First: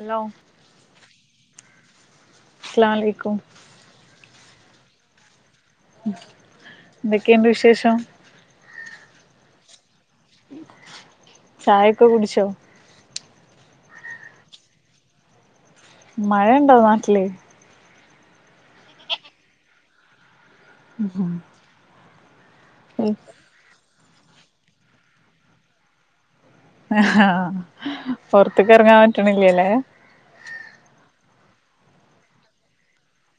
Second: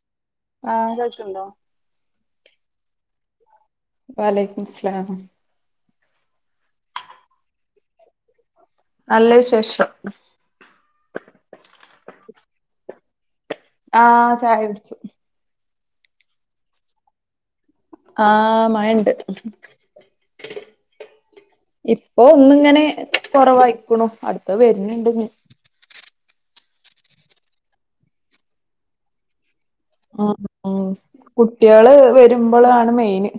Hello ആഹ് കേൾക്ക്ണ്ടോ? അസ്‌ലാം അലെയ്ക്കും. വഅലൈക്കും മുസ്‌ലാം. എന്തൊക്കെയ്ണ്ട് വിശേഷം? നല്ല വിശേഷം. ചായക്കെ കുടിച്ചോ? ആഹ് ചായകുടിച്ചു. മഴ യൊണ്ടോ നാട്ടില്? ആഹ് മഴയ്ണ്ട്. ഉംഹ് ഇപ്പോ ഒന്ന്ങ്ങനെ കൊറവായിക്കുണു അടുത്ത വര്ണ് ണ്ട്നി. ആഹ് പൊറ്ത്ത്ക്ക് എറങ്ങാൻ പറ്റ്ണില്ല്യലെ. ഉം ഉം കുട്ട്യാള് വരുമ്പളാണ് മെയിന്.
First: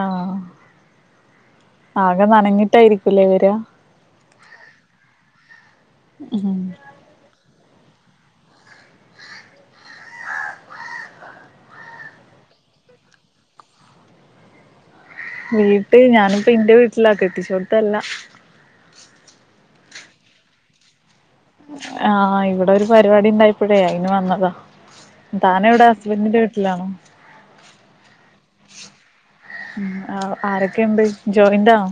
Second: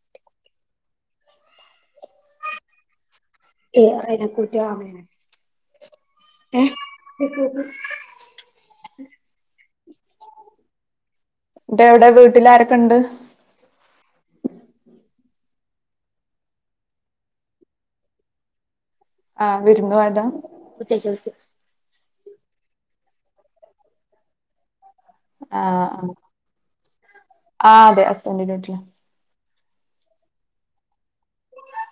ആഹ് ആകെ നനഞ്ഞിട്ടായിരുക്കല്ലേ വരാ. ഏഹ് [unintelligible] ഉം ഏഹ് [unintelligible] ന്റെവടെ വീട്ടിലാരൊക്കണ്ട്? വീട്ട് ഞാനിപ്പ ഇന്റെ വീട്ടിലാ കെട്ടിച്ചോട്ത്തല്ല. ആഹ് വിരുന്നു പോയതാ? ആഹ് ഇവടെ ഒരു പരിപാടി ഉണ്ടായപ്പോഴേ അയിന് വന്നതാ. താനെവടെ ആഹ് ആഹ് ഹസ്ബൻന്റിന്റെ വീട്ടിലാണോ? ആഹ് അതെ ഹസ്ബൻന്റിന്റെ വീട്ട്ലാ. ആഹ് ആരൊക്കെണ്ട് ജോയിന്റാണോ?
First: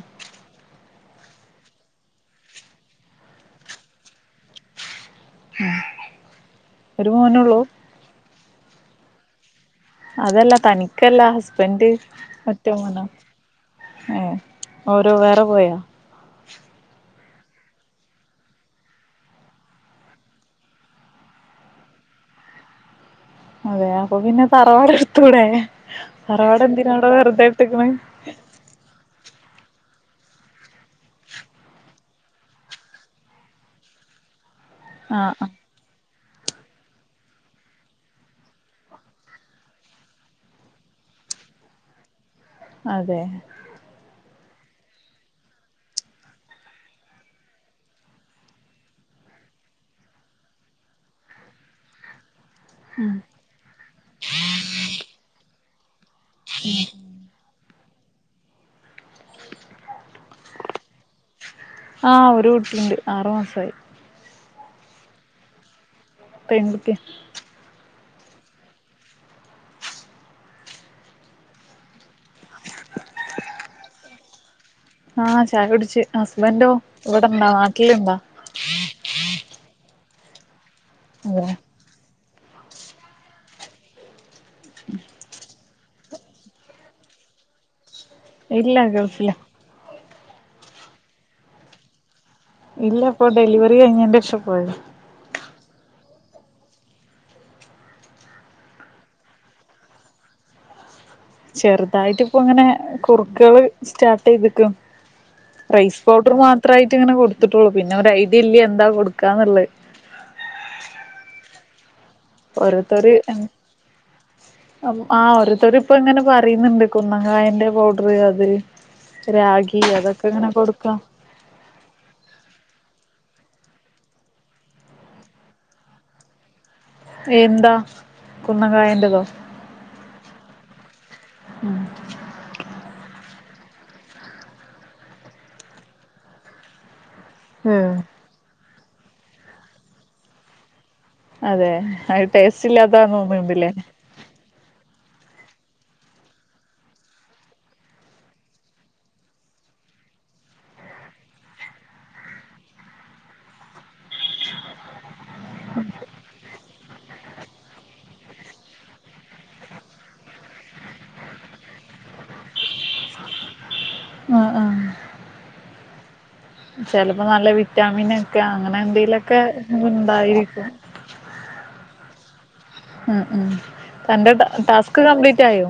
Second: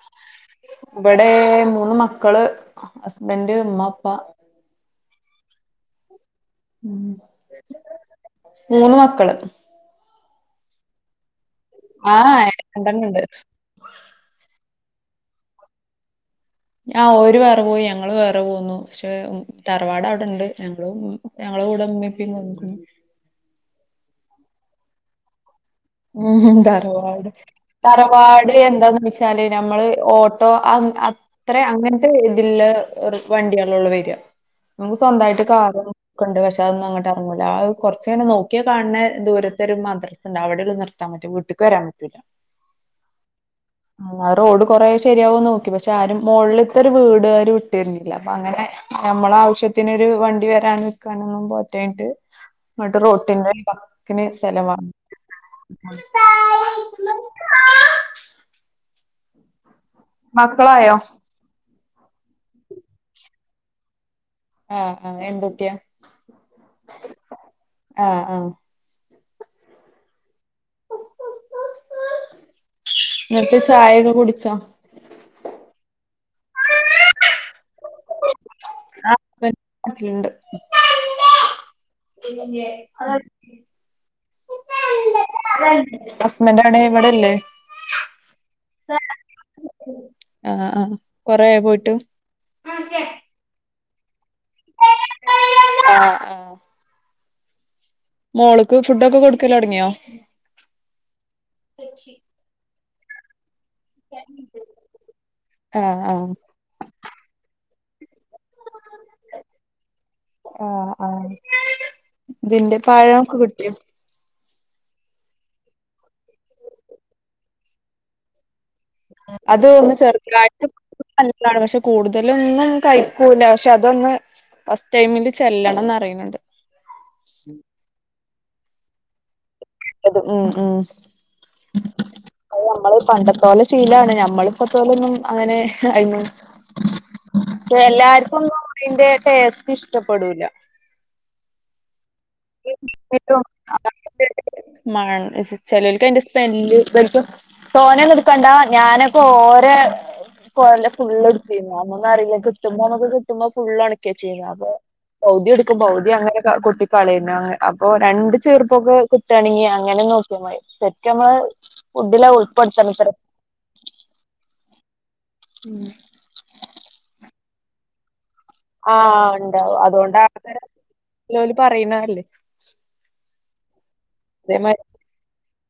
ഇവടെ മൂന്ന് മക്കള് ഹസ്ബൻഡ് ഉമ്മ ഉപ്പ. ഉം. ഒരു മോന ഒള്ളൂ? മൂന്ന് മക്കള്. അതല്ല തനിക്കല്ല ഹസ്ബൻഡ് ആഹ് ഒറ്റ മോനാ. രണ്ടെണ്ണണ്ട് ഏ ഓരോ വേറെ പോയാ? ആഹ് ഓര് വേറെ പോയി ഞങ്ങള് വേറെ പോന്നു പഷേ തറവാട് അവടെണ്ട് ഞങ്ങളും പൊന്നു. ഞങ്ങളെ ക്കുടെ മ്മേം പ്പിം വന്ന്ക്കുണു. അതെ അപ്പൊ പിന്നെ തറവാട് എടു തൂടെ. ഉം തറവാട് തറവാ വാട് എന്താന്ന് വെച്ചാല് നമ്മള് ഓട്ടോ ആം അ അത്ര അങ്ങൻത്തെ ഇതില്ല ഒരു വണ്ടിയാളോള്ളൂ വരാ നമുക്ക് ആഹ് സ്വന്തമായിട്ട് ആഹ് കാറും ക്കണ്ട് പക്ഷെ അതൊന്നും അങ്ങട്ട് അറങ്ങൂല്ല അയ് കൊറച്ചങ്ങനെ നോക്കിയാ കാൻണേ ദൂരത്തരു മദ്രസ്ണ്ട് അവടെ ഒള്ളൂ നി ർത്താ മതി വ്ട്ട്ക്ക് വരാൻ പറ്റില്ല. അതെ. ആ റോഡ് കൊറെശരിയാവോ നോക്കി പക്ഷെ ആരും മോൾത്തേ ഒരു വീട് അവര് വിട്ടേര്ണില്ല അപ്പ അങ്ങനെ ഞമ്മള ആവിശ്യത്തിനൊരു വണ്ടി വരാൻ നിക്കാനൊന്നും പറ്റാണ്‌ട്ട് ങ്ങട്ട് റോട്ടിന്റെ വക്കിന് സ്ഥലംവാങ്ങി [unintelligible] മക്കളായോ ആഹ് ഒരു കുട്ടിണ്ട് ആറു മാസായി ഏഹ് ആഹ് എന്തുട്ട്യാ പെൺകുട്ട്യാ ആഹ് ആഹ് ന്നട്ട് ചായയൊക്കെ കുടിച്ചോ ആഹ് ചായ കുടിച്ച് ഹസ്ബൻറ്റോ ഇവടെണ്ടാ നാട്ടില്ണ്ടോ ഹസ്ബന്റ് നാട്ടിലിണ്ട് അതെ [unintelligible] ഹസ്ബന്റഎവടെ ഇവടെല്ലേ ഇല്ല ഗൾഫില ആഹ് ആഹ് ആഹ് കൊറേ ആയോ പോയിട്ട് ഇല്ല ഇപ്പൊ ഡെലിവറി കഴിഞേന്റെ ഷാ പോയത് ആഹ് ആഹ് മോള്ക്ക് ഫുഡൊക്കെ കൊടുക്കലോടങ്ങ്യ ചെർതായിട്ട് ഇപ്പ ഇങ്ങനെ കുർക്കേള് സ്റ്റാട്ടീത്ക്ക ആഹ് റൈസ് ആഹ് പൗഡർ മാ- ത്രായിറ്റ് ഇങ്ങനെ കൊടുത്ത്ട്ടൊള്ളൂ പിന്നെ ഒരഐഡിയ ഇല്ല എന്താ കൊക്കാന്ന്ള്ളെ ആഹ് ആഹ് പ്പിന്റെ പാഴംക്കെ കൊടുത്തി ആഹ് ഓരോരുത്തര് ഇപ്പ ഇങ്ങനെ പറിന്ന്ണ്ട് കുന്നങ്കായന്റെ പൗഡർ അത് അത് രാഗി ഒന്ന് അതൊക്ക ങ്ങനെ ചെറുതായിട്ട് കൊടുക്ക നല്ലതാണ് പക്ഷെ കൂടുതലൊന്നും കഴിക്കൂല്ല പക്ഷെ അതൊന്ന് ഫസ്റ്റ്ടൈമില് ചെല്ലണംന്ന് അറിണ് ണ്ട് ഏന്താ കുന്നങ്കായന്റതോ അത് ഉം ഉം നമ്മൾ പണ്ട ത്തൊലെ ശീലാണ് ഞമ്മളി പത്താലെന്നും അങ്ങനെ അയ്നു പ്പ എല്ലാ [unintelligible] അതിന്റെ ടേസ്റ്റ് ഇഷ്ടപ്പെടൂല അതെ അത് ടേസ്റ്റ് ഇല്ലാത്ത തേന്ന്ണ്ട്ല്ലേ മ്മണ് ചെലോല്ക്ക് അതിന്റെ സ്മേല്ല് [unintelligible] തോനൊന്നും ഇട്ക്കണ്ട ഞാനൊക്ക ഓരേ കൊല ഫുള്ള് ഇട്ത്തീന്നു അന്നൊന്നും അറിയില്ല കിട്ടുമ്പോ നമക്ക് കിട്ടുമ്പോ ഫുള്ള് ഒണക്കെച്ചീന്നു അപ്പൊ പൗതി എടുക്കും പൗതി അങ്ങനെ ക കൊട്ടി കളിഞാ അപ്പൊ രണ്ട് ച്ചീർപ്പൊക്കെ കിട്ടാണെങ്ങി അങ്ങനെ നോക്കാമതി ശെരിക്ക് ഞമ്മള് ഫുഡിലാ ഉൾപ്പെടുത്തണത്ര ആഹ് ആഹ് ഉം ചെലപ്പോ നല്ല വിറ്റാമിൻ ഒക്കെ അങ്ങനെ ആഹ് എന്തെലൊക്കെ ഇണ്ടായിരിക്കും ഇള്ളോല് പറയുന്നതല്ലേ ഉം ഉം തന്റെ ട്ടാ അതേമാ ട്ടാസ്ക് കംപ്ലീറ്റായോ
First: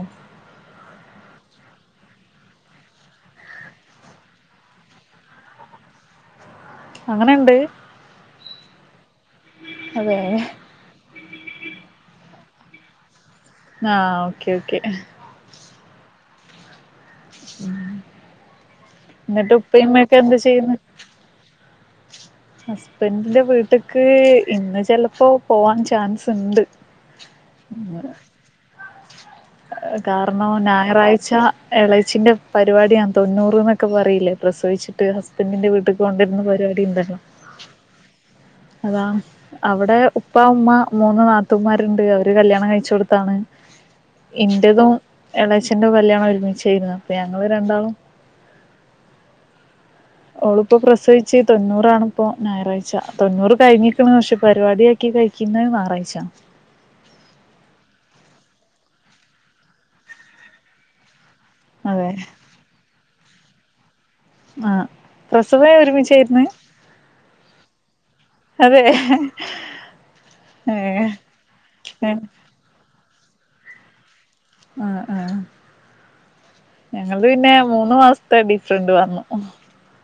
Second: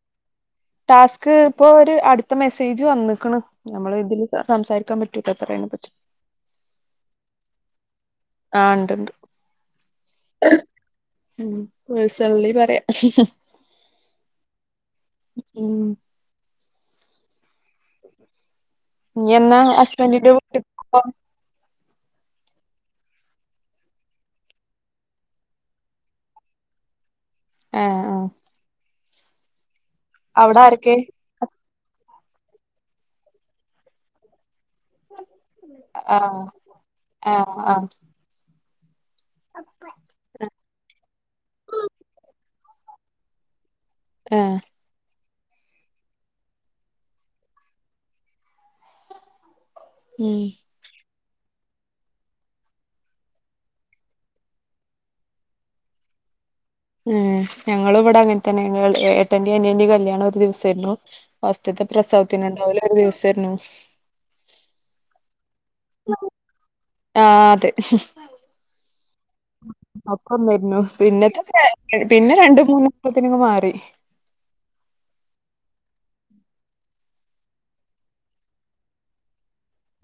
ടാസ്ക് ഇപ്പ ഒരു അടുത്ത മെസ്സേജ് വന്ന്ക്ണ് നമ്മള് ഇതില് സംസാരിക്കാൻ പറ്റുല പറിണത് അങ്ങനെണ്ട്? ആഹ് ഇണ്ട്ണ്ട് അതെതെ ഉം പേഴ്സൺലി പറയാ ആഹ് ഓക്കെ ഓക്കെ ഉം ഉം ഇയ്യ് ഇന്നട്ട് എന്നാ ഉപ്പ, ഉമ്മിക്കെ ഹസ്ബന്റിന്റെ എന്ത് വീട്ട്ക്ക് ചെയ്യുന്നു? പോവാ [unintelligible] ഹസ്ബന്റിന്റെ വീട്ട്ക്ക് ഇന്ന് ചെൽപ്പോ പോവാൻ ചാൻസ് ഇണ്ട് ഏഹ് അങ്ങനെ ആഹ് കാരണം അവിടെ ആരൊക്കെ ഞാറാഴ്ച എളെച്ചിന്റെ പരിപാടിയാണ് തൊണ്ണൂറ്ന്നൊക്കെ പറയില്ലേ പ്രസവിച്ചി ട്ട് ഹസ്ബന്റിന്റെ വീട്ടിക്ക് ആഹ് കൊണ്ടുവരുന്ന പരിപാടി ഇണ്ടല്ലോ ആഹ് ആഹ് അതാ അവിടെ ഉപ്പ, ഉമ്മ, മൂന്ന് നാത്തൂന്മാരുണ്ട് അവര് കല്യാണം കഴിച്ചോട്ത്താണ് ഏഹ് ഇന്റതും, എളച്ചന്റതും കല്യാണം ഒരുമിച്ചായിരുന്നു അപ്പ ഞങ്ങള് രണ്ടാളും ഉം ഓള്പ്പോ പ്രസവിച്ച് തൊണ്ണൂറാണ്പ്പോ ഞാറാഴ്ച തൊണ്ണൂറ് കഴിഞ്ഞിക്ക്ണ് പക്ഷേ പരിപാടി [unintelligible] കഴിക്കുന്നെ ഞാറാഴ്ച ഏഹ് ഞങ്ങളും ഇവടെ അങ്ങൻ തന്നെ ഏട്ടന്റേം, അനിയന്റേം, കല്യാണം ഒരു ദിവസായിരുന്നു ഫസ്റ്റത്തെ അതെ പ്രസവത്തിനുണ്ടാവില്ല ഒരു ദിവസായിരുന്നു ആഹ് പ്രസവേ ഒരുമിച്ചായിരുന്ന് ആഹ് അതെ അതെ ഒക്കെ ഒന്നായ്രുന്നു ഏഹ് പിന്നത്തെ ഏഹ് പിന്നെ രണ്ട്, മൂന്ന്ത്തിനങ് മാറി ആഹ് ആഹ് ഞങ്ങൾത് പിന്നെ മൂന്ന് മാസത്തെ ഡിഫ്‌റന്റ് വന്നു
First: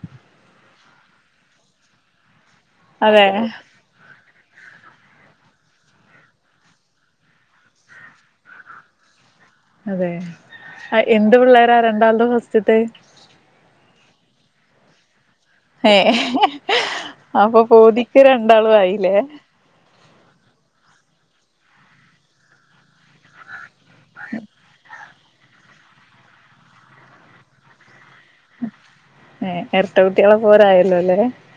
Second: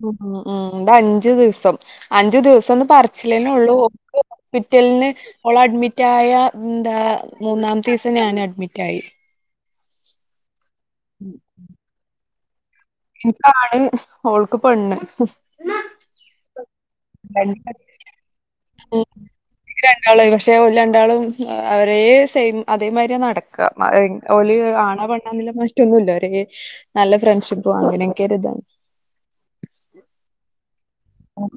ഉം ഉം ഇത് അഞ്ചു ദിവസം അഞ്ചു ദിവസംന്ന് അതെ പർച്ചില്ലേന്നെ ഒള്ളൂ ഹോസ്പിറ്റൽന്ന് ഓള് അഡ്മിറ്റായ എന്താ മൂന്നാമ്ത്തെ ദിവസം ഞാനും അഡ്മിറ്റായി അതെ എന്ത് പിള്ളാരാ രണ്ടാൾത്തും ഫസ്റ്റ്ത്തെ ഇൻക്കാണ്, ഓൾക്ക് പെണ്ണ് ഏഹ് അപ്പൊ രണ്ട് പൂതിക്ക് രണ്ടാളും ആയില്ലേ? എനിക്ക് രണ്ടാളായി പക്ഷെ ഓല് രണ്ടാളും ഒരേ സെയിം അതേമാതിരിയ നടക്ക ക്ക ഓല് ആണാ പെണ്ണാന്ന്ള്ളെ മറ്റൊന്നുല്ല ഓര് നല്ല ഫ്രണ്ട്ഷിപ്പ് അങ്ങനെ കേര്താ ഏഹ് എരട്ട കുട്ടികളെ പോലെ ആയല്ലോ അല്ലേ? ഉം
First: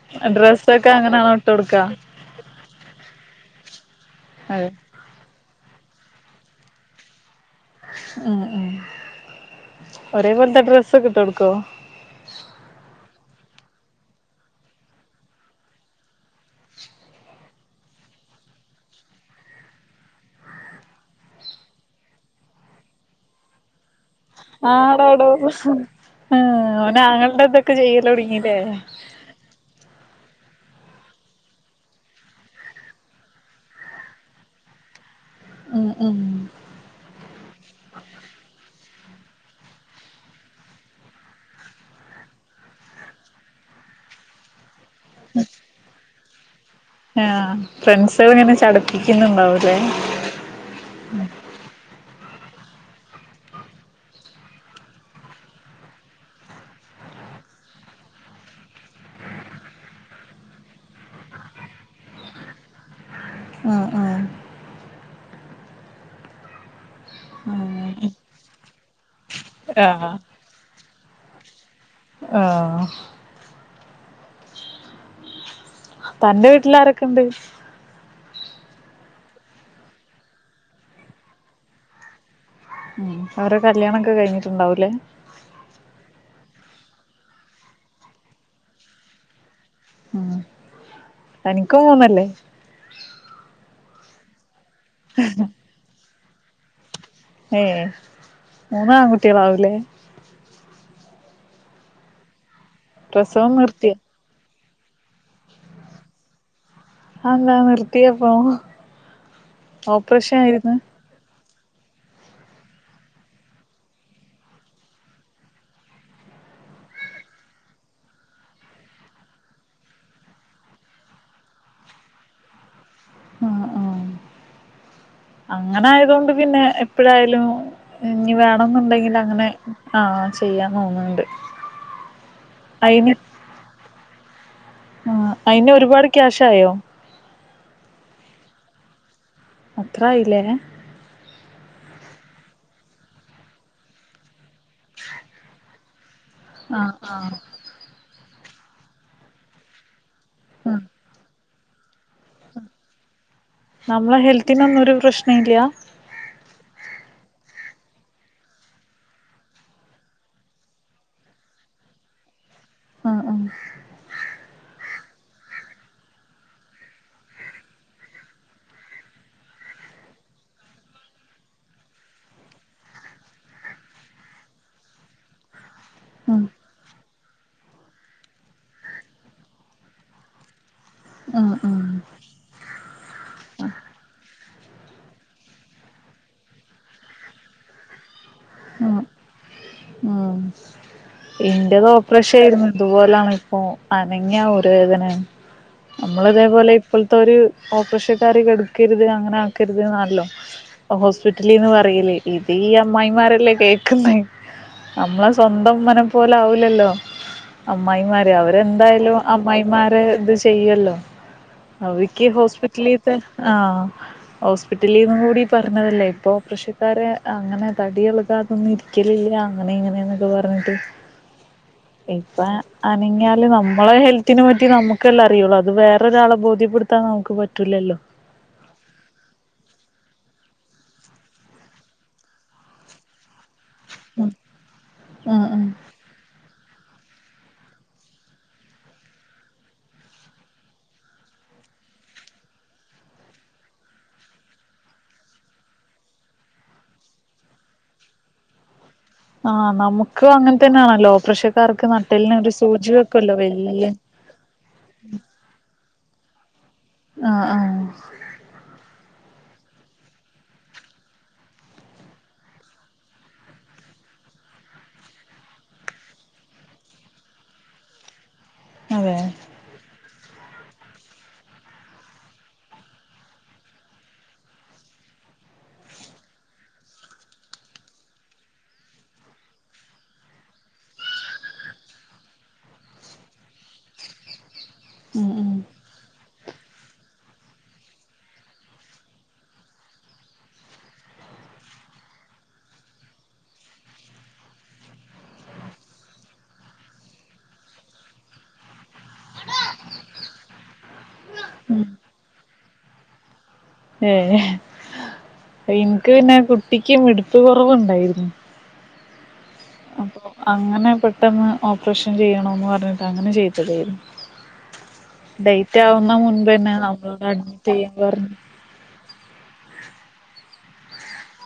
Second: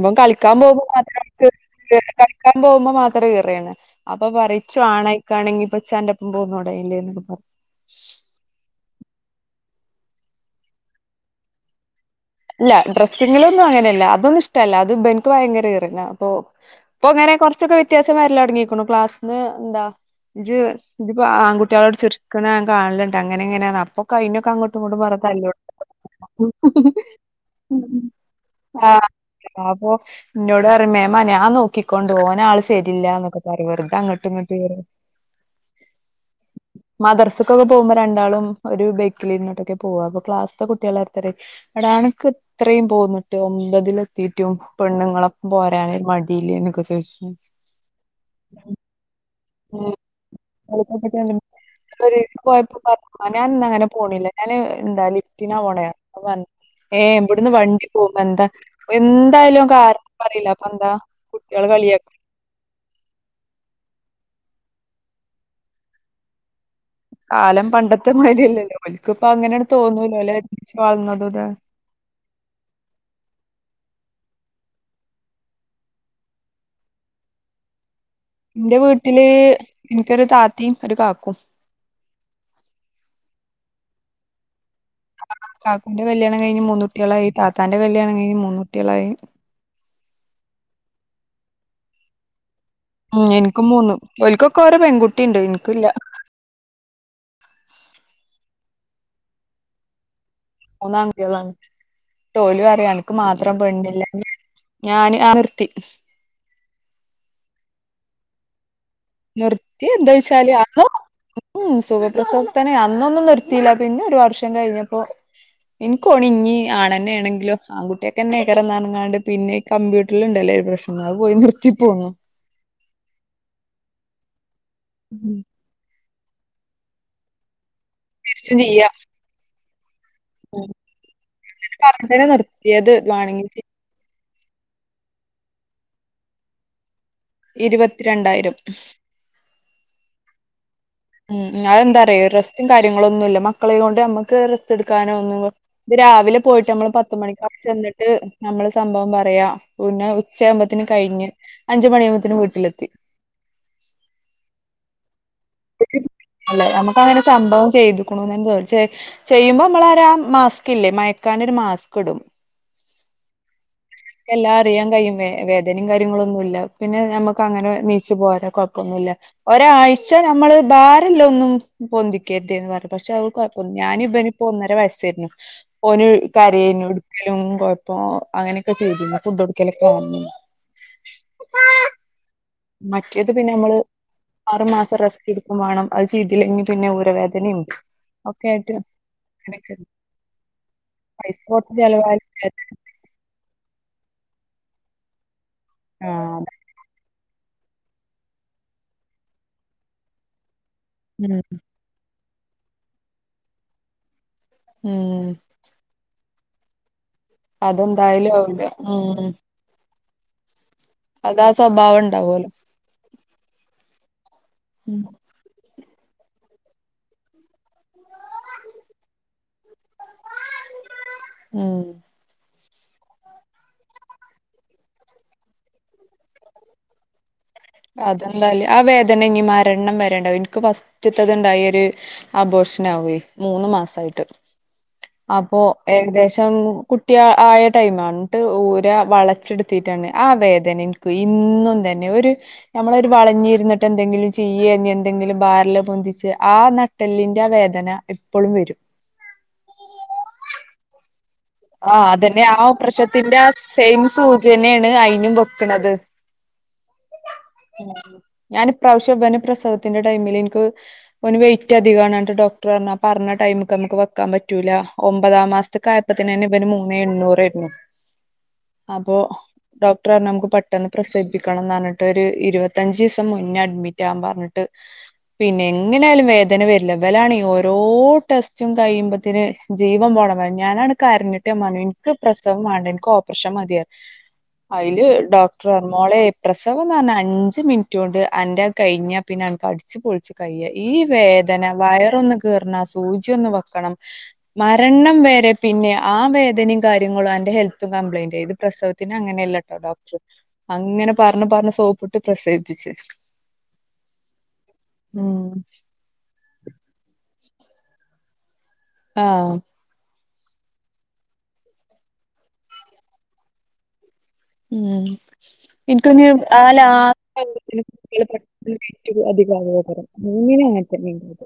ഇവൻ കളിക്കാൻ പോകുമ്പോ ഡ്രസ്സൊക്കെ മാത്രം അങ്ങനെയാണോ ഇട്ട് കൊടുക്കാ കളിക്കാൻ പോകുമ്പോ മാത്രേം ഈറെണ് അപ്പ പറിം അതെ ഇച്ചും ആണയ്ക്കാണെങ്കി ഇപ്പൊ ചന്റെപ്പം പോന്നൂടയ്ല്ലേന്യോ ഉം ഉം ഒരേ പോൽത്തെ ഡ്രെസ്സൊക്കെ ഇട്ട് കൊടുക്കോ? ഇല്ല ഡ്രസ്സിങ്ങിലോന്നും അങ്ങനെല്ല അതൊന്നും ഇഷ്ടല്ല അത് ഇവൻക്ക് ഭയങ്കര ഈറെണ് അപ്പൊ ഇപ്പൊ അങ്ങനെ കോർച്ചൊക്കെ വ്യത്യാസം വേര്ലൊടങ്ങീക്ണു ക്ലാസ്സിന്ന് എന്താ ഇജ്ജ് ഇജ്ജ്പ്പോ ആൺകുട്ടികളോട് ചിരിക്ണത് ഞാൻ കാണല്ണ്ട് അങ്ങനെ ഇങ്ങനെണ് അപ്പൊ ആടോടോ ഉം ഓന് ആങ്ങൾന്റെ ഇതൊക്കെ ചെയ്യല് തോടങ്ങീല്ലേ ആഹ് ആപ്പൊ ഇന്നോട് പറിം മേമാ ഞാൻ നോക്കിക്കൊണ്ട് ഓന് ആള് ശരില്ലന്നൊക്കെ പറയും വേർതെ അങ്ങട്ട് ഇങ്ങട്ട് ഉം ഉം മദ്രറസക്കൊക്കെ പോകുമ്പോ രണ്ടാളും ഒരു ബൈക്കില് ഇരുന്നിട്ടൊക്കെ പോക അപ്പൊ ക്ലാസ്സ്ത്തെ കുട്ടികള് [unintelligible] അട അനക്ക് എത്രയും പോന്നിട്ട് ഒമ്പതില എത്തിട്ടും പെണ്ണുങ്ങളൊപ്പ പോരാനെ മടിയില്ലേ എന്നൊക്കെ ചോദിച്ചു ആഹ് ഫ്രണ്ട്സളിങ്ങനെ ചടപ്പിക്കുന്നുണ്ടാവോ [unintelligible] പോയപ്പോ പറഞ്ഞ ഞാൻ ഇന്നങ്ങനെ പോണില്ല ഞാന് എന്താ ലിഫ്റ്റിനാ പോണപ്പ ഏഹ് ഇവിടുന്ന് വണ്ടി പോമ്പാ എന്താ എന്തായാലും ഓന് കാരണം പറിയില്ല അപ്പ എന്താ കുട്ടികൾ കളിയാക്ക ആഹ് ആഹ് കാലം പണ്ടത്തെ മതിരില്ലല്ലോ ലോലിക്കക്ക് ഇപ്പ അങ്ങനെയാണ് തോന്നൂ ആഹ് ലോല [unintelligible] വളർന്നടത് ആഹ് തന്റെ വീട്ടിലാരൊക്കെണ്ട് എന്റെ വീട്ടില് എനിക്കൊരു താത്തിയും ഒരു കാക്കും ഉം അവരെ കല്യാണണംക്കെ കഴിഞ്ഞിട്ടുണ്ടാവല്ലേ കാക്കുന്റെ കല്യാണം കഴിഞ്ഞ് മൂന്നുട്ടിയാളായി താത്താന്റെ കല്യാണം കഴിഞ്ഞ് മൂന്ന കുട്ടിയളായി ഉം തനിക്കും തോന്നല്ലേ ഉം എനിക്കും മൂന്നും ഒരിക്കക്കൊക്കെ ഓരോ പെൺകുട്ടിണ്ട് ഇനിക്കല്ല ഏയ് മൂന്ന ആൺകുട്ടിയളാവില്ലേ മൂന്നാം അങ്കിട്ടാളാണ് തോലും അറിയ അനക്ക് പ്രസവം മാത്രം നിർത്തിയോ പെണ്ണില്ലന്ന് ഞാാന് ആ നിർത്തി അന്താ നിർത്തിയപ്പം നിർത്തി എന്താ വെച്ചാല് അതോ ഉം സുഖപ്രസോക്തനെ അന്നൊന്നും നിർത്തില്ല പിന്നെ ഒരു വർഷം കഴിഞ്ഞപ്പോ എനിക്കോണ ഇനി ആണന്നെ ആണെങ്കിലോ ആൺകുട്ടിയൊക്കെ എന്നെക്കറ നറങ്ങാണ്ട് പിന്നെ കമ്പ്യൂട്ടറൽ ഉണ്ടല്ലേ ഒരു പ്രശ്നം അത് പോയി നിർത്തിപ്പോന്നു ആഹ് ആഹ് ഉം അങ്ങനെ ആയതൊണ്ട് പിന്നെ എപ്പഴായാലും ഇനി തിരിച്ചും ചെയ്യാ വേണംന്നുണ്ടെങ്കിൽ അങ്ങനെ ആഹ് ഉം ചെയ്യാൻ തോന്നുന്നുണ്ട് കറണ്ടിനെ നിർത്തിയത് അയിന് വാണെങ്കി ആഹ് അയിന് ഒരുപാട് ക്യാഷയോ ഇരുപത്തിരണ്ടായിരം അത്രയില്ലേ ഉം അതെന്താറോ റസ്റ്റും കാര്യങ്ങളും ഒന്നു ഇല്ല മക്കളെ കൊണ്ട് നമ്മുക്ക് റെസ്റ്റ് എടുക്കാനോ ഒന്നും ഇത് രാവിലെ പോയിട്ട് നമ്മൾ ആഹ് പത്ത ആഹ് മണിക്കാർ ചെന്നിട്ട് നമ്മള് സംഭവം പറയാ പിന്നെ ഉം ഉച്ചയാമ്പത്തന് കഴിഞ്ഞ് അഞ്ച മണിയുമ്പേന് വീട്ടിലെത്തി നമ്മളെ ഹെൽത്തിനൊന്നും ഒരു പ്രശ്നം ഇല്ല അല്ലെ നമുക്ക് അങ്ങനെ സംഭവം ചെയ്തുക്കണന്നന്ന് ചോദിച്ച ചെയ്യുമ്പോ നമ്മളൊരാ മാസ്ക് ഇല്ലേ മയക്കൻരു മാസ്ക് ഇടും ആഹ് ആഹ് എല്ലാം അറിയാൻ കഴിയും വേ വേദനയും കാര്യങ്ങളും ഒന്നുംല്ല പിന്നെ നമ്മുക്ക് അങ്ങനെ നീച് പോരാ കുഴപ്പന്നുല്ല ഒരാഴ്ച നമ്മള് ബാരല്ല ഒന്നും പൊന്തിക്കരുതേന്ന് പറഞ്ഞു പക്ഷെ അത് കോയപ്പല്ലാ ഞാനിപനി ഇപ്പോ ഒന്നര വയസ്സായിരുന്നു ഓന ഉം കരന എടുക്കലും കൊഴപ്പം അങ്ങനെയൊക്കെ ചെയ്തി ഫുഡ്ടുക്കലൊക്കെ ഞാനന്നെനി ഉം ഉം മറ്റേത് പിന്നെമ്മള് ആറു മാസം റെസ്റ്റ് എടുക്കും വേണം അത് ചെയ്തില്ലെങ്കിൽ പിന്നെ ഊരവേദനിം ഒക്കെ ആയിട്ട് ആഹ് പൈസ കൊറച്ച് ഇൻ്റെത് ചെലവായാലും ഓപ്പറേഷായിരുന്നു ഇതുപോലാണ് അപ്പ അനങ്ങിയാ ഊര വേദനയാണ് നമ്മള് ആഹ് അതെ ഇതേപോലെ ഇപ്പൾത്തോര് ഓപ്പറേഷൻക്കാര് കെടക്കരുത് അങ്ങനെ ആക്കരുതന്ന് ആണല്ലോ ഉം ഹോസ്പിറ്റലീന്ന് പറ പറയല് ഇത് ഈ അമ്മായിമാരല്ലേ കേക്കുന്നെ ഉം നമ്മളെ സ്വന്തം ഉമ്മാനെ പോലെ പോലെ ആവൂല്ലല്ലോ അമ്മായിമാര് അതെന്തായാലും ആവൂല അവരെന്തായാലും ഉം അമ്മായി മാരെ ഇത് ചെയ്യല്ലോ അതാ സ്വഭാവം അവര്ക്ക് ഈ ഇണ്ടാവോലോ ഹോസ്പിറ്റലീ തൻ ആഹ് ഉം ഹോസ്പിറ്റലിൽ നിന്ന് കൂടി പറഞ്ഞതല്ലേ ഇപ്പൊ ഓപ്രഷക്കാരെ അങ്ങനെ തടിയെളക് കാതൊന്നും ഇരിക്കലില്ല അങ്ങനെ ഇങ്ങനെ ആണ്ന്നൊക്കെ പറഞ്ഞിട്ട് ഉം ഇപ്പ അനങ്ങ്യാല് നമ്മളെ ഹെൽത്തിനെ പറ്റി നമുക്കല്ലേ അറിയൊള്ളൂ അത് വേറൊരാളെ ബോധ്യപ്പെട് ത്താൻ നമുക്ക് പറ്റൂലല്ലോ അതെന്തായാലും ആ വേദന ഇനി മരണം വരെണ്ടാവും ഇൻക്ക് ഫസ്റ്റത്തത്ണ്ടായി ഒര് അബോഷനാവേ മൂന്ന് മാസായിട്ട് ഉം അപ്പോ ഉം ഏകദേശം കുട്ടി അ ആയ ടൈമാ ഇന്നട്ട് ഊരാ വളച്ചെടുത്തിട്ടാണ് ആ വേദനിം ക്കും ഇന്നും ഇതന്നെയാ ഒര് ഞമ്മളൊരു വളഞ്ഞിര്ന്ന്ട്ട് എന്തെങ്കിലും ചെയ്യേ ഇനി എന്തെങ്കിലും ഭാരള്ളെ പൊന്തിച്ച് ആ നട്ട് ട്ടല്ലിന്റെ ആ വേദന ഇപ്പളും വെരും ആഹ് നമുക്ക് അങ്ങൻത്തന്നേണല്ലോ ഓപ്രഷ ആഹ് അതെന്നെ ആണ് ആ ഓപ്രഷത്തിന്റെ ആഹ് വല്യ സെയിം സൂചന്നേണ് ഐനും വെക്ക്ണത് ആഹ് ആഹ് ഞാന് ഇപ്രാവശ്യം ഇബന് പ്രസവത്തിന്റെ ടൈമില് ഇൻക്ക് ഓന് വെയ്റ്റ് അധികാണ് പറഞ്ഞിട്ട് ഡോക്ടറ് പർഞ്ഞു ആ പർഞ്ഞ ടൈമ്ക്ക് നമ്മക്ക് വെക്കാൻ പറ്റൂലാ ഒമ്പതാം മാസ്ത്ത്ക്കാ അപ്പത്തിനെന്നെ ഇവന് മൂന്നേ എണ്ണൂറേര്ന്നു അപ്പൊ അതെ ഡോക്ടറർഞ്ഞു നമുക്ക് പെട്ടെന്ന് പ്രസവിപ്പിക്കണന്നർഞ്ഞ്ട്ട് ഒരു ഇരുപത്തഞ്ചീസം മുന്നേ അഡ്മിറ്റാവാൻ പർഞ്ഞിട്ട് പിന്നെ എങ്ങനായാലും വേദന വെരില്ല ഇവലാണെ ഓരോ ടെസ്റ്റും കയുമ്പോത്തിന് ജീവൻ പോണതാ ഞാനാണ്ട് കര്ഞ്ഞ്ട്ട് ഞാ പർഞ്ഞു ഇൻക്ക് പ്രസവം വാണ്ട ഇൻക്ക് ഓപ്പറഷൻ മതി പർഞ്ഞ് അയില് ഉം ഉം ഡോക്ടർഞ്ഞു മോളെ പ്രസവന്നർഞ്ഞാ അഞ്ച് മിൻറ്റോണ്ട് അന്റെ കഴിഞ്ഞാ പിന്നെ അനക്ക് അടിച്ച് ച്ച് പൊൾച്ച് കയ്യാ ഈ വേദന വയറൊന്ന് കീറണ സൂചൊന്ന് വെക്കണം മരണം വെരേ പിന്നെ ആ വേദനിം കാര്യങ്ങളും അന്റെ ഹെൽത്തും കംപ്ലയിന്റ് ഇത് പ്രസവത്തിന് അങ്ങനല്ലട്ടോ ഡോക്ടറ് അങ്ങനെ പർഞ്ഞ് പർഞ്ഞു സോപ്പിട്ട് പ്രസവിപ്പിച്ച് ഏഹ് ഉം ഇൻക്ക് പിന്നെ കുട്ടിക്ക് മിടിപ്പ് കൊറവ്ണ്ടായിരുന്നു ആഹ് അപ്പൊ അങ്ങനെ പെട്ടെന്ന് ഓപ്പറേഷൻ ചെയ്യണോന്ന് പർഞ്ഞിട്ട് അങ്ങനെ ചെയ്തതേനി ഉം ഇൻക്ക് പിന്നെ മുൻപന്നെ ആഹ് നമ്മളോട് അഡ്മിറ്റ് ചെയ്യാൻ [unintelligible] പറഞ്ഞു. വെയിറ്റ് അധിക ആകേക്കാരം മൂന്നിനും അങ്ങൻത്തന്നേനി ഇൻ്റത്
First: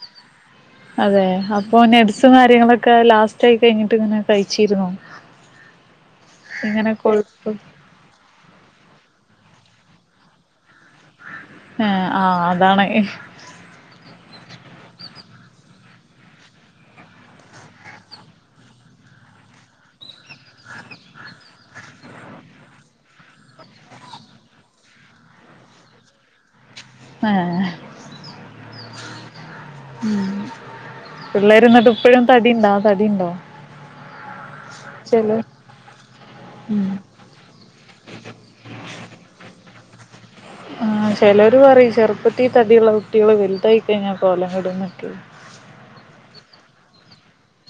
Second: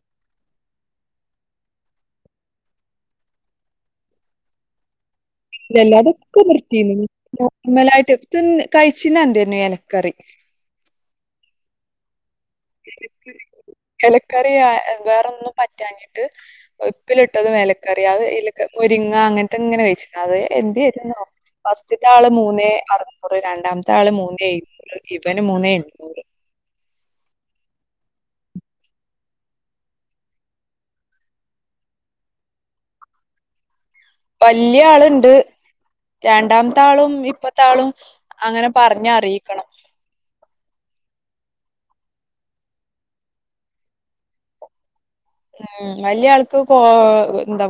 അതെ അപ്പൊ നെഡ്സും കാര്യങ്ങളൊക്കെ ലാസ്റ്റ് ആയി കഴിഞ്ഞിട്ട് ഇങ്ങനെ കഴിച്ചിര്ന്നോ ഇല്ലല്ല അതൊക്കെ നിർത്തീന്ന് കൊഴുപ്പ് നോർമലായിട്ട് [unintelligible] കഴിച്ചീനെ എന്തേന്നു എലക്കറീ ഏഹ് ആഹ് അതാണ് എലക്കറി ആഹ് ഏഹ് വേറൊന്നും പറ്റാഞ്ഞിട്ട് ഉപ്പിലിട്ടതും എലക്കറിം അത് ഇല മുരിങ്ങ അങ്ങൻത്തങ്ങനെ കഴിച്ചിര്ന്നു അത് എന്തേര്ന്നോ ആവോ ഫസ്റ്റ്ത്താള് മൂന്നേ അറ്നൂറ് രണ്ടാമത്താള് മൂന്നേ എഴുന്നൂറ് ഇവന് മൂന്നേ എണ്ണൂറ് ആഹ് ഉം പിള്ളേര് എന്നിട്ട് ഇപ്പഴും തടിയുണ്ടോ തടിയുണ്ടോ വല്യാള് ഉണ്ട് ചെലോ രണ്ടാമത്തെ ആളും ഇപ്പ ത്തെ ആളും അങ്ങനെ പർഞ്ഞറിയിക്കണം ആഹ് ചെലോര് പറയും ചെർപ്പത്തിൽ തടിയുള്ള കുട്ടികള് വെലുതായി കഴിഞ്ഞാ കോലം കെടുന്നൊക്കെയെ ഉം വല്യാൾക്ക് കോ എന്താ